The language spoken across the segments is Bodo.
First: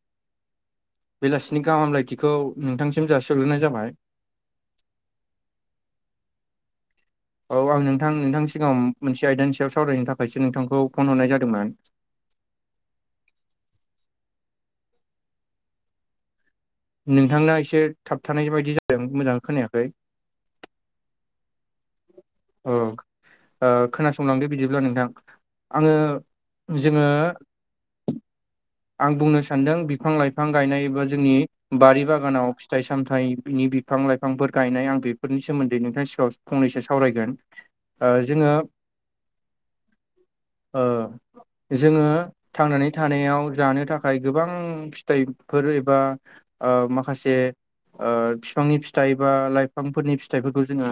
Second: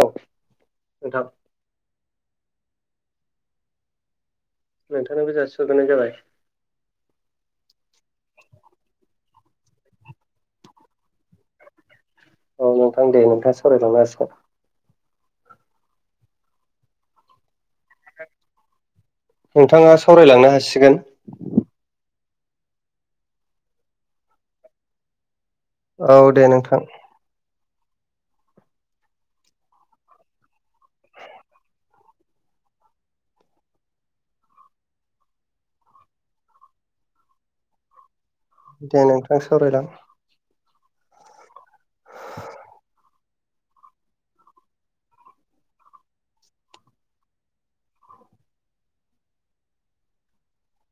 औ नोंथां बेलासिनि गाहाम हामलायथिखौ नोंथांसिम जासि हरग्रोनाय जाबाय। नोंथांनोबो जासि हरग्रोनाय जाबाय। औ आं नोंथां नोंथांनि सिगाङाव मोनसे आयदानि सायाव सावरायनो थाखायसो नोंथांखौ फन हरनाय जादोंमोन। औ नोंथां दे नोंथाङा सावरायलांनो हासिगोन। नोंथांना एसे थाबथानाय बायदि जादों मोजां खोनायाखै। नोंथाङा सावरायलांनो हासिगोन। औ ओ खोनासंलांदो बिदिब्ला नोंथां आङो औ दे नोंथां जोङो आं बुंनो सान्दों बिफां लाइफां गायनाय एबा जोंनि बारि बागानाव फिथाइ सामथाइनि बि फां-लाइफांफोर गायनाय आं बेफोरनि सोमोन्दै नोंथांनि सिगाङाव फंनैसो सावरायगोन ओ जोङो दे नोंथां सावरायलां। ओ जोङो थांनानै थानायाव जानो थाखाय गोबां फिथाइफोर एबा ओ माखासे ओ फिफांनि फिथाइ बा लाइफांफोरनि फिथाइफोरखौ जोङो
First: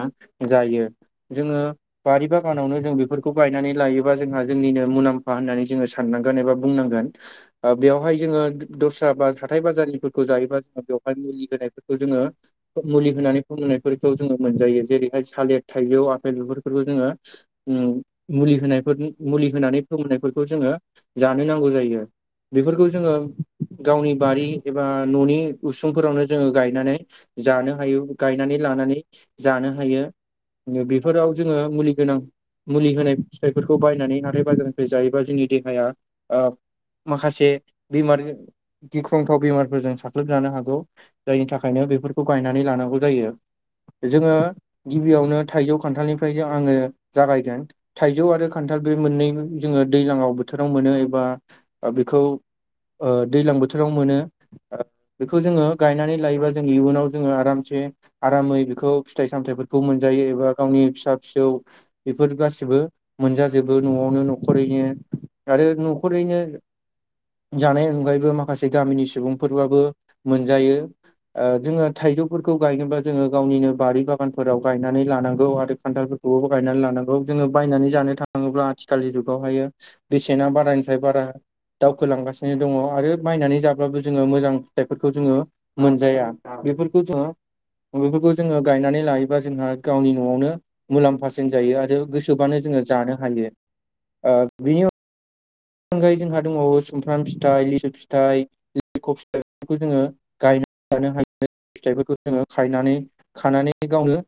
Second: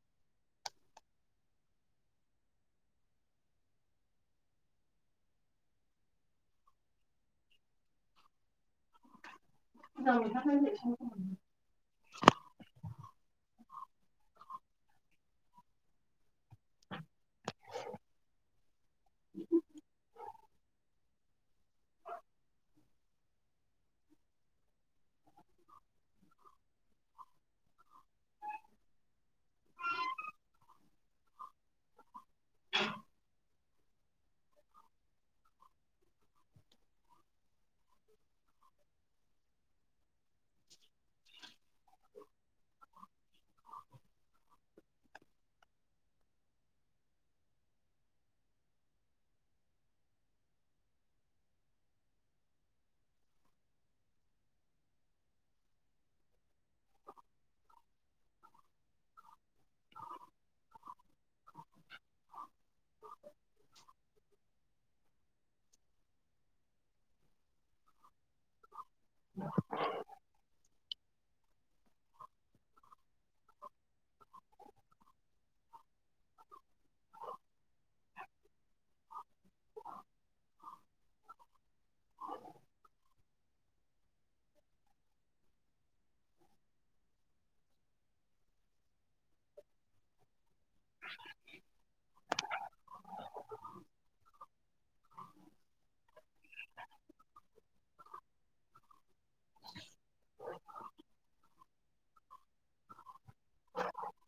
जायो। जोङो बारि बागानावनो जों बेफोरखौ गायनानै लायोबा जोंहा जोंनिनो मुलाम्फा होननानै जोङो साननांगोन एबा बुंनांगोन। ओ बेवहाय जोङो दस्रा बा हाथाय बाजारनिफोरखौ जायोबा जोङो बेवहाय मुलि होनायफोर खौ जोङो मुलि होनानै फोमोन्नायफोरखौ जोङो मोनजायो जेरैहाय सालेर थाइजौआ पेल बेफोर फोरखौ जोङो उम मुलि होनायफोर मुलि होनानै फोमोननायफोर खौ जोङो जानो नांगौ जायो। बेफोरखौ जोङो गावनि बारि एबा न'नि उसुंफोरावनो जोङो गायनानै जानो हायो गायनानै लानानै जानो हायो। बेफोराव जोङो मुलि गोनां मुलि होनाय फिथाइफोरखौ बायनानै हाथाय बाजारनिफ्राय जायोबा जोंनि देहाया ओ माखासे बेमार गिख्रंथाव बेमारफोरजों साख्लोबजानो हागौ। जायनि थाखायनो बेफोरखौ गायनानै लानांगौ जायो जोङो गिबियावनो थाइजौ, खान्थालनि [unintelligible] आङो जागायदों थाइजौ आरो खान्थाल बे मोननै जोङो दैलाङाव बोथोराव मोनो एबा ओ बेखौ ओ दैज्लां बोथोराव मोनो। [inaudible] बेखौ जोङो गायनानै लायोबा जों इयुनाव जोङो आरामसे आरामै बेखौ फिथाइ सामथाइफोरखौ मोनजायो एबा गावनि फिसा-फिसौ बेफोर गासिबो मोनजाजोबो न'आवनो न'खरैनो आरो न'खरैनो जानायनि अनगायैबो माखासे गामिनि सुबुंफोरबाबो मोनजायो। ओ जोङो थाइजौफोरखौ गायनोब्ला जोङो गावनिनो बारि बागानफोराव गायनानै लानांगौ आरो खान्थालफोर [unintelligible] गायनानै लानांगौ जोङो बायनानै जानो थाङोब्ला आथिखालनि जुगावहायो बेसेना बारानिफ्राय बारा दावखोलांगासिनो दङ' आरो बायनानै जा बाबो जोङो मोजां फिथाइफोरखौ जोङो मोनजाया बेफोरखौ जोङो अ बेफोरखौ जोङो गायनानै लायो बा जोंहा गावनि न'आवनो मुलाम्फासिन जायो आरो गोसोबानो जोङो जानो हायो। ओ बिनि अन अनगायै जोंहा दङ' सुमफ्राम फिथाइ लिसु फिथाइ लेरख' फिथाइफोरखौ जोङो गायनानै लानो हायो फिथाइफोरखौ जोङो खायनानै खानानै गावनो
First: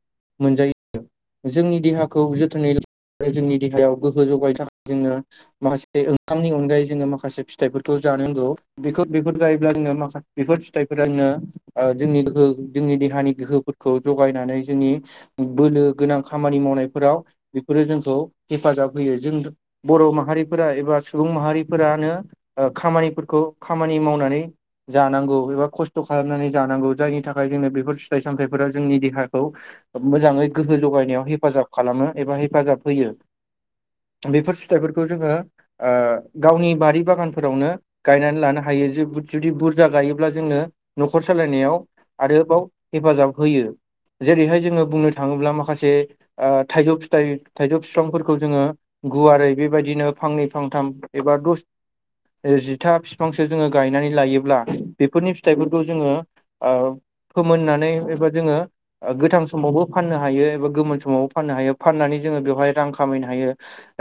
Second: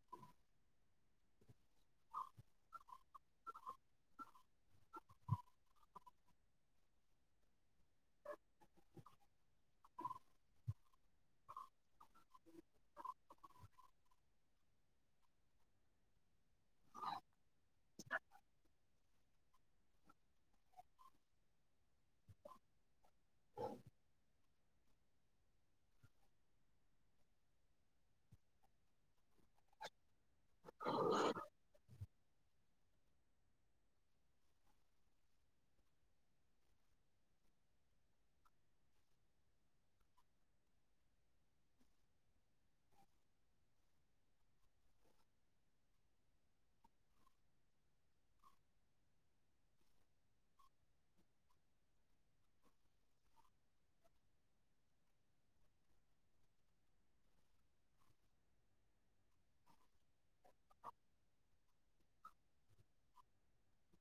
मोनजायो। जोंनि देहाखौ जोथोनै जोंनि देहायाव गोहो जौगायनो थाखाय जोङो माखासे बे ओंखामनि अनगायै जोङो माखासे फिथाइफोरखौ जानो नांगौ। बेखौ बेफोर गायोब्ला जोङो माखा बेफोर फिथाइफोरा जोंनो ओ जोंनि गोहो जोंनि देहानि गोहोफोरखौ जगायनानै जोंनि बोलो गोनां खामानि मावनायफोराव बेफोरो जोंखौ हेफाजाब होयो जों बर' माहारि फोरा एबा सुबुं माहारिफोरानो ओ खामानिफोरखौ खामानि मावनानै जानांगौ एबा खस्थ' खालामनानै जानांगौ जायनि थाखाय जोंनो बेफोर फिथाइ सामथाइफोरा जोंनि देहा खौ ओ मोजाङै गोहो जगायनायाव हेफाजाब खालामो। एबा हेफाजाब होयो बेफोर फिथाइफोरखौ जोङो ओ गावनि बारि बागानफोरावनो गायनानै लानो हायो जु जुदि बुरजा गायोब्ला जोङो न'खर सालायनायाव-' आरोबाव हेफाजाब होयो जेरैहाय जोङो बुंनो थाङोब्ला माखासे ओ थाइजौ फिथाइ थाइजौ बिफांफोरखौ जोङो गुवारै बेबायदिनो फांनै फांथाम एबा दस जिथा बिफांसो जोङो गायनानै लायोब्ला बेफोरनि फिथाइफोरखौ जोङो फोमोननानै एबा जोङो गोथां समावबो फाननो हायो एबा गोमोन समावबो फाननो हायो फाननानै जोङो बेवहाय रां खामायनो हायो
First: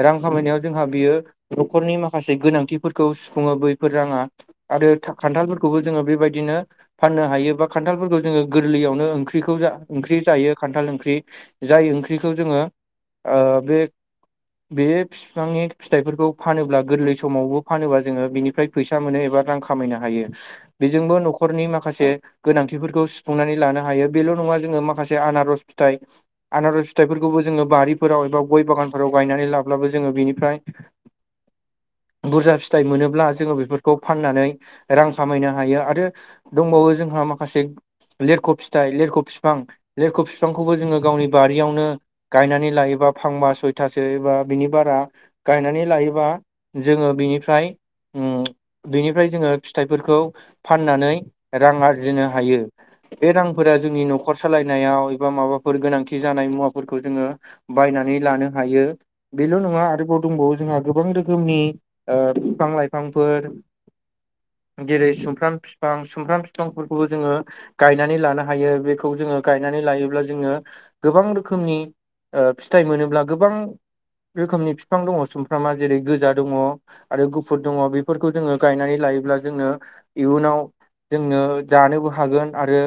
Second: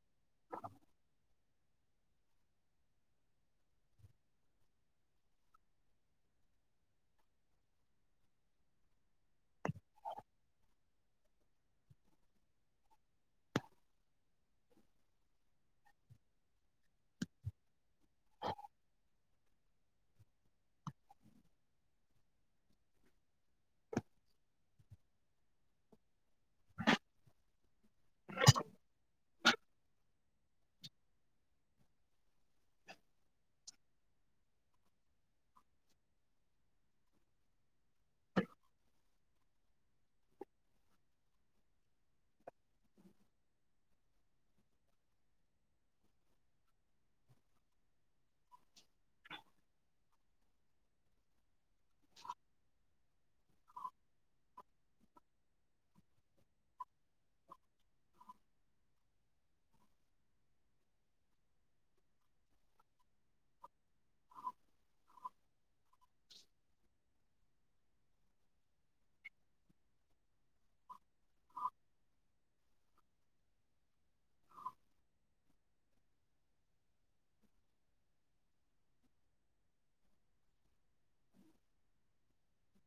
रां खामायनायाव जोंहा बेयो न'खरनि माखासे गोनांथिफोरखौ सुफुङो बैफोर राङा आरो खान्थालफोरखौबो जोङो बेबायदिनो फाननो हायो बा खान्थालफोरखौ जोङो गोरलैयावनो ओंख्रिखौ ओंख्रि जायो खान्थाल ओंख्रि जाय ओंख्रिखौ जोङो बे बे फिफांनि फिथाइफोरखौ फानोब्ला गोरलै समावबो फानोब्ला जोङो बिनिफ्राय फैसा मोनो एबा रां खामायनो हायो बेजोंबो न'खरनि माखासे गोनांथिफोरखौ सुफुंनानै लानो हायो बेल' नङा जोङो माखासे आनारस फिथाइ आनारस फिथाइफोरखौबो जोङो बारिफोराव एबा गय बागानफोराव गायनानै लाब्लाबो जोङो बेनिफ्राय बुरजा फिथाइ मोनोब्ला जोङो बेफोरखौ फाननानै रां खामायनो हायो आरो दंबावो जोंहा माखासे लिरख' फिथाइ लेरख' बिफां लिरख' बिफांखौबो जोङो गावनि बारियावनो गायनानै लायोबा फांबा सयथासो एबा बिनि बारा गायनानै लायोबा जोङो बिनिफ्राय बिनिफ्राय जोङो फिथाइफोरखौ फाननानै रां आरजिनो हायो बे रांफोरा जोंनि न'खर सालायनायाव एबा माबाफोर गोनांथि जानाय मुवाफोरखौ जोङो बायनानै लानो हायो बेल' नङा आरोबाव दंबावो जोंहा गोबां रोखोमनि बिफां लाइफांफोर जेरै सुमफ्राम फिफां सुमफ्राम फिफांफोरखौबो जोङो गायनानै लानो हायो बेखौ जोङो गायनानै लायोब्ला जोङो गोबां रोखोमनि फिथाइ मोनोब्ला गोबां रोखोमनि बिफां दङ सुमफ्रामा जेरै गोजा दङ आरो गुफुर दङ बेफोरखौ जोङो गायनानै लायोब्ला जोनो इयुनाव जोंनो जानोबो हागोन आरो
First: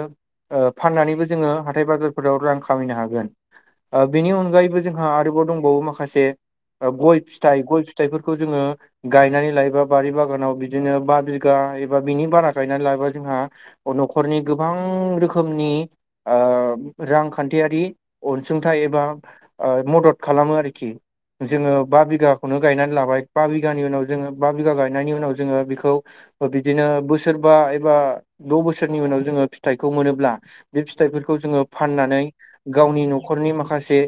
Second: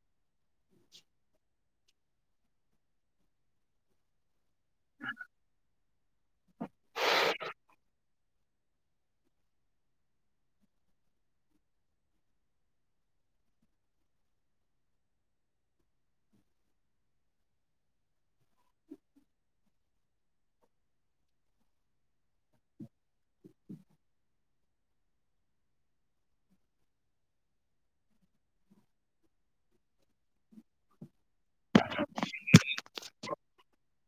फाननानैबो जोङो हाथाय बाजारफोराव रां खामायनो हागोन बेनि अनगायै बो जोंहा आरोबाव दंबावो माखासे गय फिथाइ गय फिथाइफोरखौ जोङो गायनानै लायोबा बारि बागानाव बिदिनो बा बिगा एबा बिनि बारा गायनानै लायोबा जोंहा न'खरनि गोबां रोखोमनि रांखान्थियारि अनसुंथाइ एबा मदद खालामो आरोखि जोङो बा बिगाखौनो गायनानै लाबाय बा बिगानि उनाव जोङो बा बिगा गायनायनि उनाव जोङो बेखौ बिदिनो बोसोरबा एबा द' बोसोरनि उनाव जोङो फिथाइखौ मोनोब्ला बे फिथाइफोरखौ जोङो फाननानै गावनि न'खरनि माखासे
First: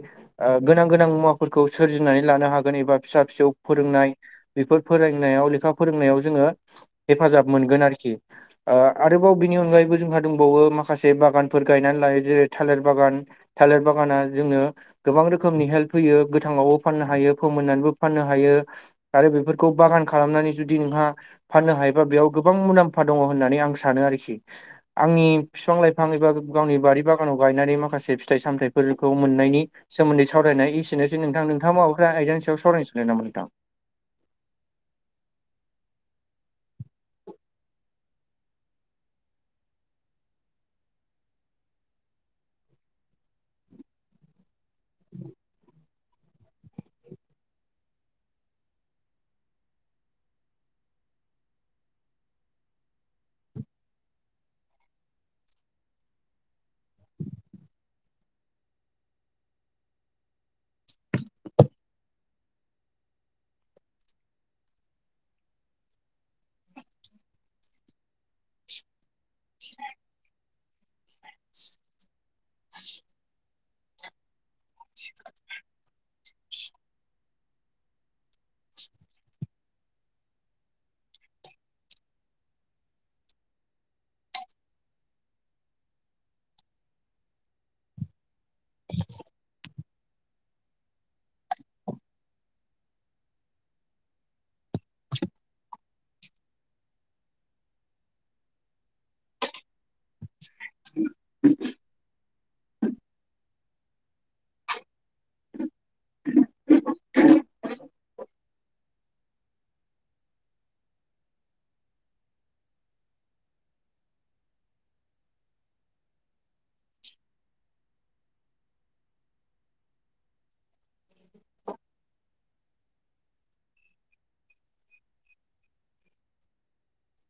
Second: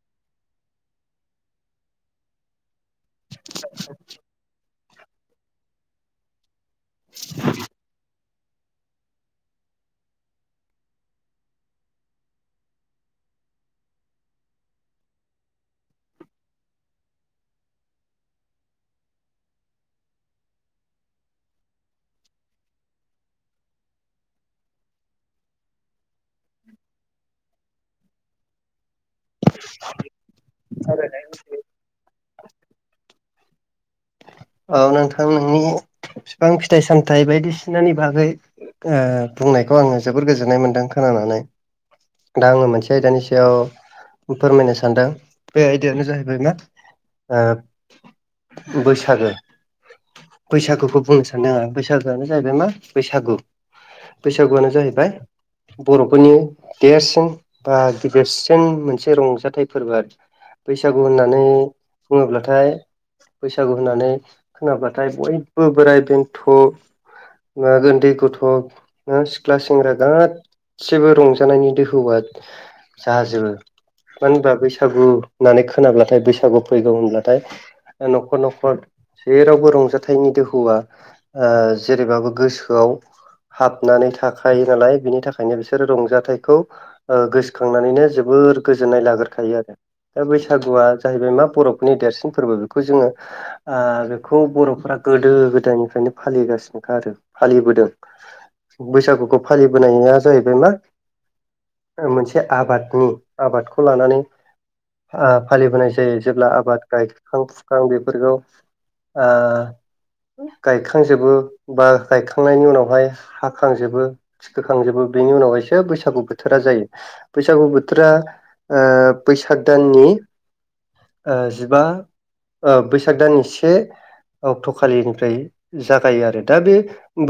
गोनां गोनां मुवाफोरखौ सोरजि नानै लानो हागोन एबा फिसा फिसौ फोरोंनाय बेफोर फोरोंनायाव लेखा फोरोंनायाव जोङो हेफाजाब मोनगोन आरोखि आरोबाव बिनि अनगायैबो जोंहा दंबावो माखासे बागानफोर गायनानै लायो जेरै थालिर बागान थालिर बागाना जोंनो गोबां रोखोमनि हेल्प होयो गोथाङाव फाननो हायो फोमोननानैबो फाननो हायो आरो बेफोरखौ बागान खालामनानै जुदि नोंहा फाननो हायोबा बेयाव गोबां मुलाम्फा दङ होननानै आं सानो आरोखि आंनि बिफां लाइफां एबा गावनि बारि बागानाव गायनानै माखासे फिथाइ सामथाइफोरखौ मोननायनि सोमोन्दै सावरायनाय एसेनोसै नोंथां नोंथाङाबो माबाफोर आयदानि सायाव सावरायनो सानदों नामा नोंथां औ नोंथां नोंनि बिफां फिथाइ सामथाइ बायदिसिनानि बागै बुंनायखौ आङो जोबोर गोजोननाय मोन्दों खोनानानै दा आङो मोनसे आयदानि सायाव फोरमायनो सान सानदों बे आयदायानो जाहैबाय मा बैसागो बैसागुखौ बुंनो सानदों आं बैसागुआनो जाहैबाय मा बैसागु बैसागुआनो जाहैबाय बर'फोरनि देरसिन बा गिदिरसिन मोनसे रंजाथाइ फोरबो आरो। बैसागु होननानै बुङोब्लाथाय बैसागु होननानै खोनाबाथाय बयबो बोराइ बेन्थ' ना उन्दै गथ' ना सिख्ला सेंग्रा गाद सिबो रंजानायनि दोहौआ जाजोबो। मानो होनबा बैसागु होननानै खोनाब्लाथाय बैसागु फैगौ होनब्लाथाय ओ न'खर न'खर जेरावबो रंजाथाइनि दोहौआ ओ जेरैबाबो गोसोआव हाबनानै थाखायो नालाय बिनि थाखायनो बिसोरो रंजाथाइखौ ओ गोसोखांनानैनो जोबोर गोजोननाय लाग्रोखायो आरो। दा बैसागुआ जाहैबाय मा बर'फोरनि देरसिन फोरबो बेखौ जोङो आं बेखौ बर'फोरा गोदो गोदायनिफ्रायनो फालिगासिनोखा आरो फालिबोदों। बैसागुखौ फालिबोनाया जाहैबाय मा ओ मोनसे जे आबादनि आबादखौ लानानै आ फालिबोनाय जायो जेब्ला आबाद गायखां फुखां बेफोरखौ आ गायखांजोबो बा गायखांनायनि उनावहाय हाखांजोबो फोखांजोबो बेनि उनावहायसो बैसागु बोथोरा जायो। बैसागु बोथोरा ओ बैसाग दाननि ओ जिबा ओ बैसाग दाननि से अक्ट'खालिनिफ्राय जागायो आरो दा बे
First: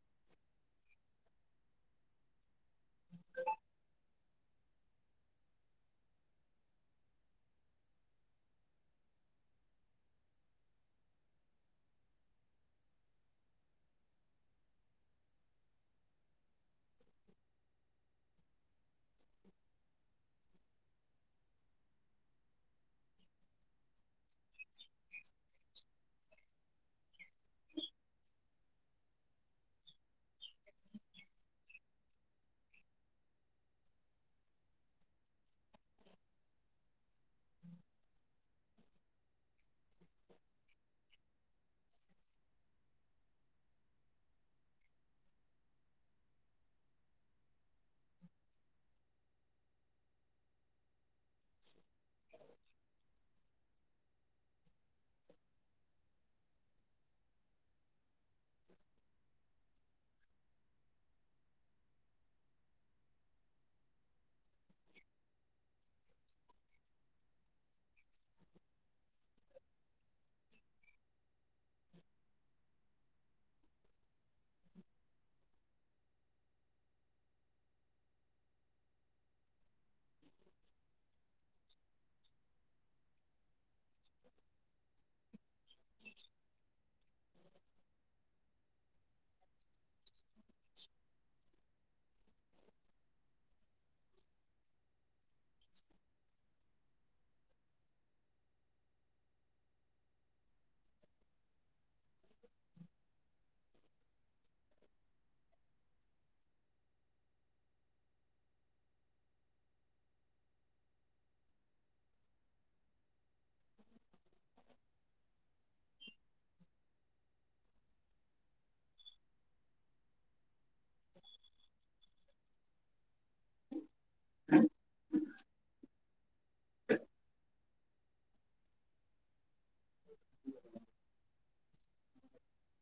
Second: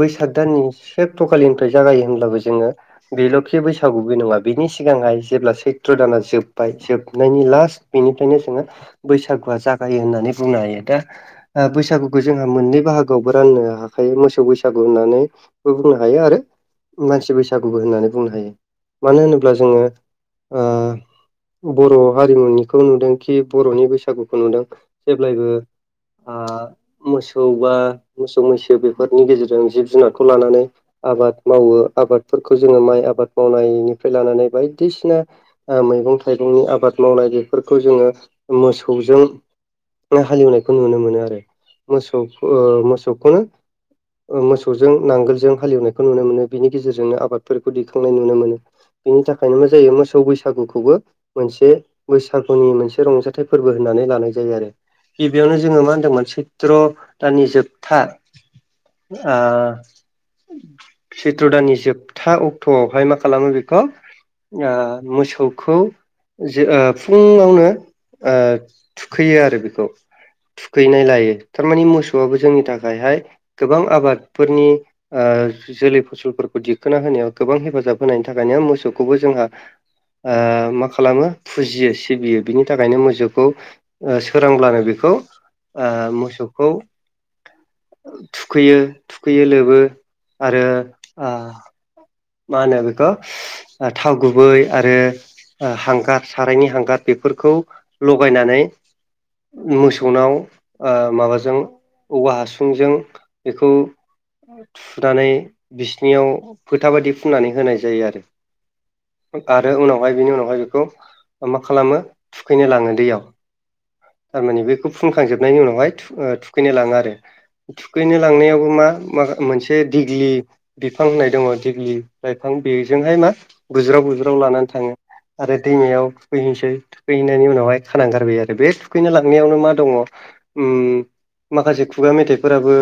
बैसाग दाननि से अक्टखालिनिफ्राय जागायो होनब्लाबो जोङो बेल'खि बैसागु बे नङा बिनि सिगांहाय जेब्ला सैथ्र दाना जोब्बाय जोबनायनि लास्ट बेनिफ्रायनो जोङो बैसागुआ जागायो होननानै बुंनो हायो दा बैसागुखौ जोंहा मोननै बाहागोआवबो राननो हाखायो मोसौ बैसागु होननानै बो बुंनो हायो आरो मानसि बैसागुबो होननानै बुंनो हायो मानो होनोब्ला जोङो ओ बर' हारिमुनिखौ नुदों खि बर'नि बैसागुखौ नुदों जेब्लायबो [inaudible] आ मोसौ बा मोसौ मैसो बेफोरनि गेजेरजों जिब जुनारखौ लानानै आबाद मावो आबादफोरखौ जोङो माइ आबाद मावनायनिफ्राय लानानै बायदिसिना ओ मैगं थाइगंनि आबाद मावनाय बेफोरखौ जोङो मोसौजों नो हालेवनायखौ नुनो मोनो आरो मोसौखो ओ मोसौखोनो ओ मोसौजों नांगोलजों हालेवनायखौ नुनो मोनो बिनि गेजेरजोंनो आबादफोरखौ दैखांनाय नुनो मोनो। बेनि थाखायनो मा जायो मोसौ बैसागुखौबो मोनसे बैसागुनि मोनसे रंजाथाइ फोरबो होननानै लानाय जायो आरो‌। बेयावनो जोङो मा होनदोंमोन सैत्र' दाननि जोबथा आ सैत्र' दाननि जोबथा अक्ट'आवहाय मा खालामो बेखौ आ मोसौखौ जो ओ फुङावनो ओ थुखैयो आरो बेखौ थुखैनाय लायो थारमानि मोसौआबो जोंनि थाखायहाय गोबां आबादफोरनि आं जोलै फसलफोरखौ दिखोना होनायाव गोबां हेफाजाब होनायनि थाखायनो मोसौखौबो जोंहा आ मा खालामो फुजियो सिबियो बिनि थाखायनो मोजौखौ ओ सोरांब्लानो बेखौ आ मोसौखौ थुखैयो थुखैयो लोबो आरो आ मा होनो बेखौ थाव गुबै आरो आं हांगार सारायनि हांगार बेफोरखौ लगायनानै मोसौनाव ओ माबाजों औवा हासुंजों बेखौ थुनानै बिसिनियाव फो फोथा बायदि फुननानै होनाय जायो आरो आरो उनावहाय बेनि उनावहाय बेखौ मा खालामो थुखैनो लाङो दैयाव थारमानि बेखौ फुनखांजोबनायनि उनावहाय थुखैनो लाङो आरो थुखैनो लांनायावबो मा मा मोनसे दिग्लि बिफां होननाय दङ देग्लि लाइफां बेजोंहाय मा बुज्राव बुज्राव लानानै थाङो। आरो दैमायाव थुखैहैसै थुखैहैनायनि उनावहाय खाना गारबाय आरो बे थुखैनो लांनायावनो मा दङ उम माखासे खुगा मेथाइफोराबो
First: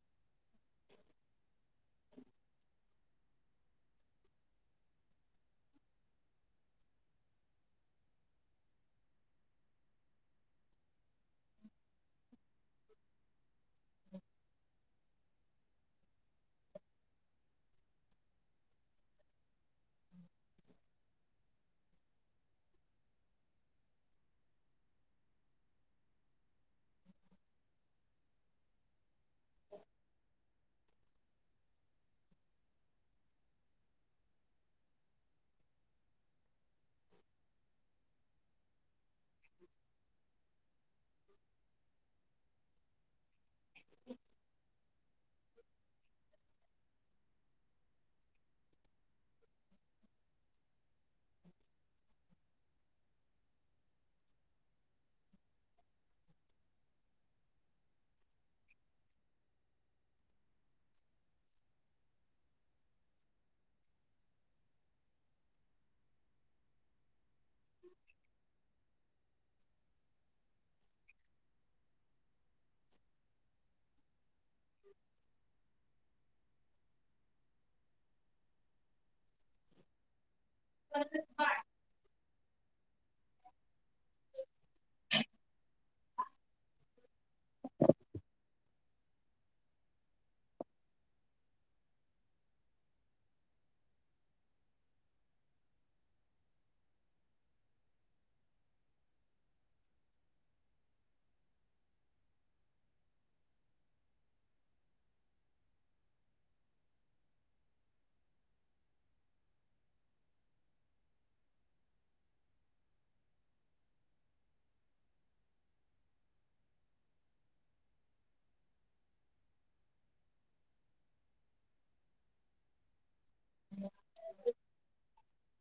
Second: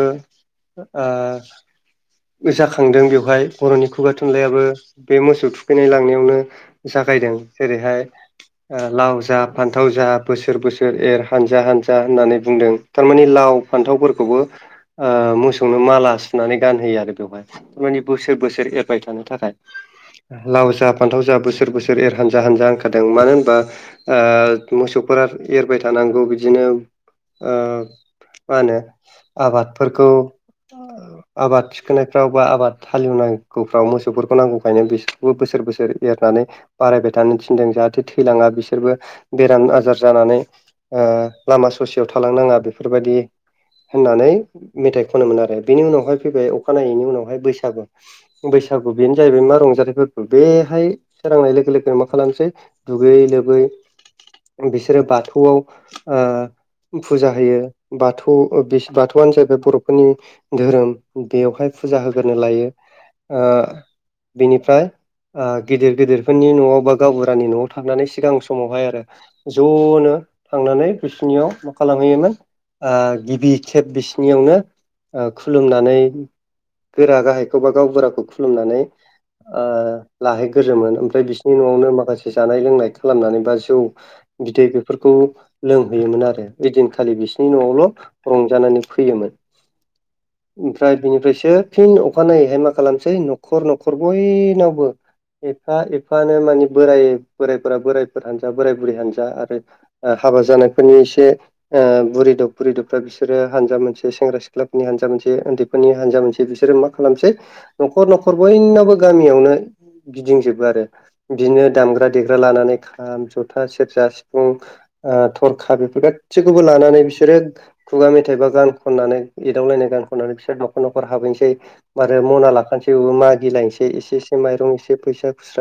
ओ जाखांदों बेवहाय बर'नि खुगा थुनलाइयाबो बे मोसौ थुखैनाय लांनायावनो जागायदों जेरैहाय लाव जा फान्थाव जा बोसोर बोसोर एर हानजा हानजा होननानै बुंदों थारमाने लाव फान्थावफोरखौबो ओ मोसौनो माला सुनानै गानहोयो आरो बेवहाय माने बो बोसोर बोसोर एरबाय थानो थाखाय लाव जा फान्थाव जा बोसोर बोसोर एर हानजा हानजा होनखादों मानो होनबा ओ मोसौफोरा एरबाय थानांगौ बिदिनो ओ मा होनो आबादफोरखौ आबाद थिखोनायफ्राव बा आबाद हाल एवनांगौफ्राव मोसौफोरखौ नांगौखायनो बिसोरखौबो बोसोर बोसोर एरनानै बारायबाय थानो थिनदों जाहाथे थैलाङा बिसोरबो बेराम आजार जानानै लामा ससेयाव थालांनाङा बेफोरबायदि होननानै मेथाइ खनोमोन आरो बेनि उनावहाय फैबाय अखानायैनि उनावहाय बैसागु बैसागु बेनो जाहैबाय मा रंजालि फोरबो बेहाय सोरांनाय लोगो लोगोन मा खालामसै दुगैयै लोबै बिसोरो बाथौआव ओ फुजा होयो बाथौ बाथौआनो जाहैबाय बर'फोरनि धोरोम बेवहाय फुजा होग्रो लायो ओ बेनिफ्राय ओ‌ गिदिर गिदिरफोरनि न'वाव बा गावबुरानि न'वाव थांनानै सिगां समावहाय आरो ज'नो थांनानै बिसिनियाव मा खालामहैयोमोन ओ गिबि खेब बिसि बिनियावनो ओ खुलुमनानै गोरा गाहायखौ बा गावबुराखौ खुलुमनानै ओ लाहैग्रोमोन ओमफ्राय बिसोरनि न'वावनो माखासे जानाय लोंनाय खालामनानै बा जौ बिदै बेफोरखौ लोंहैयोमोन आरो ओइदिनखालि बिसिनि न'वावल' रंजानानै फैयोमोन ओमफ्राय बिनिफ्रायसो फिन अखानायैहाय मा खालामसै नखर नखर बयनावबो एफा एफानो माने बोराइ बोराइफोरा बोराइफोर हानजा बोराइ बुरै हानजा आरो ओ हाबा जानायफोरनि एसे ओ बुरिदब बुरिदबफ्रा बिसोरो हानजा मोनसे सेंग्रा सिख्लाफोरनि हानजा मोनसे उन्दैफोरनि हानजा मोनसे बिसोरो मा खालामसै नखर नखर बयनावबो गामियावनो गिदिंजोबो आरो बिदिनो दामग्रा देग्रा लानानै खाम जथा सेरजा सिफुं ओ थरखा बेफोर गासैखौबो लानानै बिसोरो खुगा मेथाइ बा ग खननानै एदावलायनाय गान खननानै बिसोर नखरनाव नखर हाबैनोसै आरो मना लाखानोसै बेाबो मागिलायनोसै एसे एसे माइरं एसे फैसा खुस्रा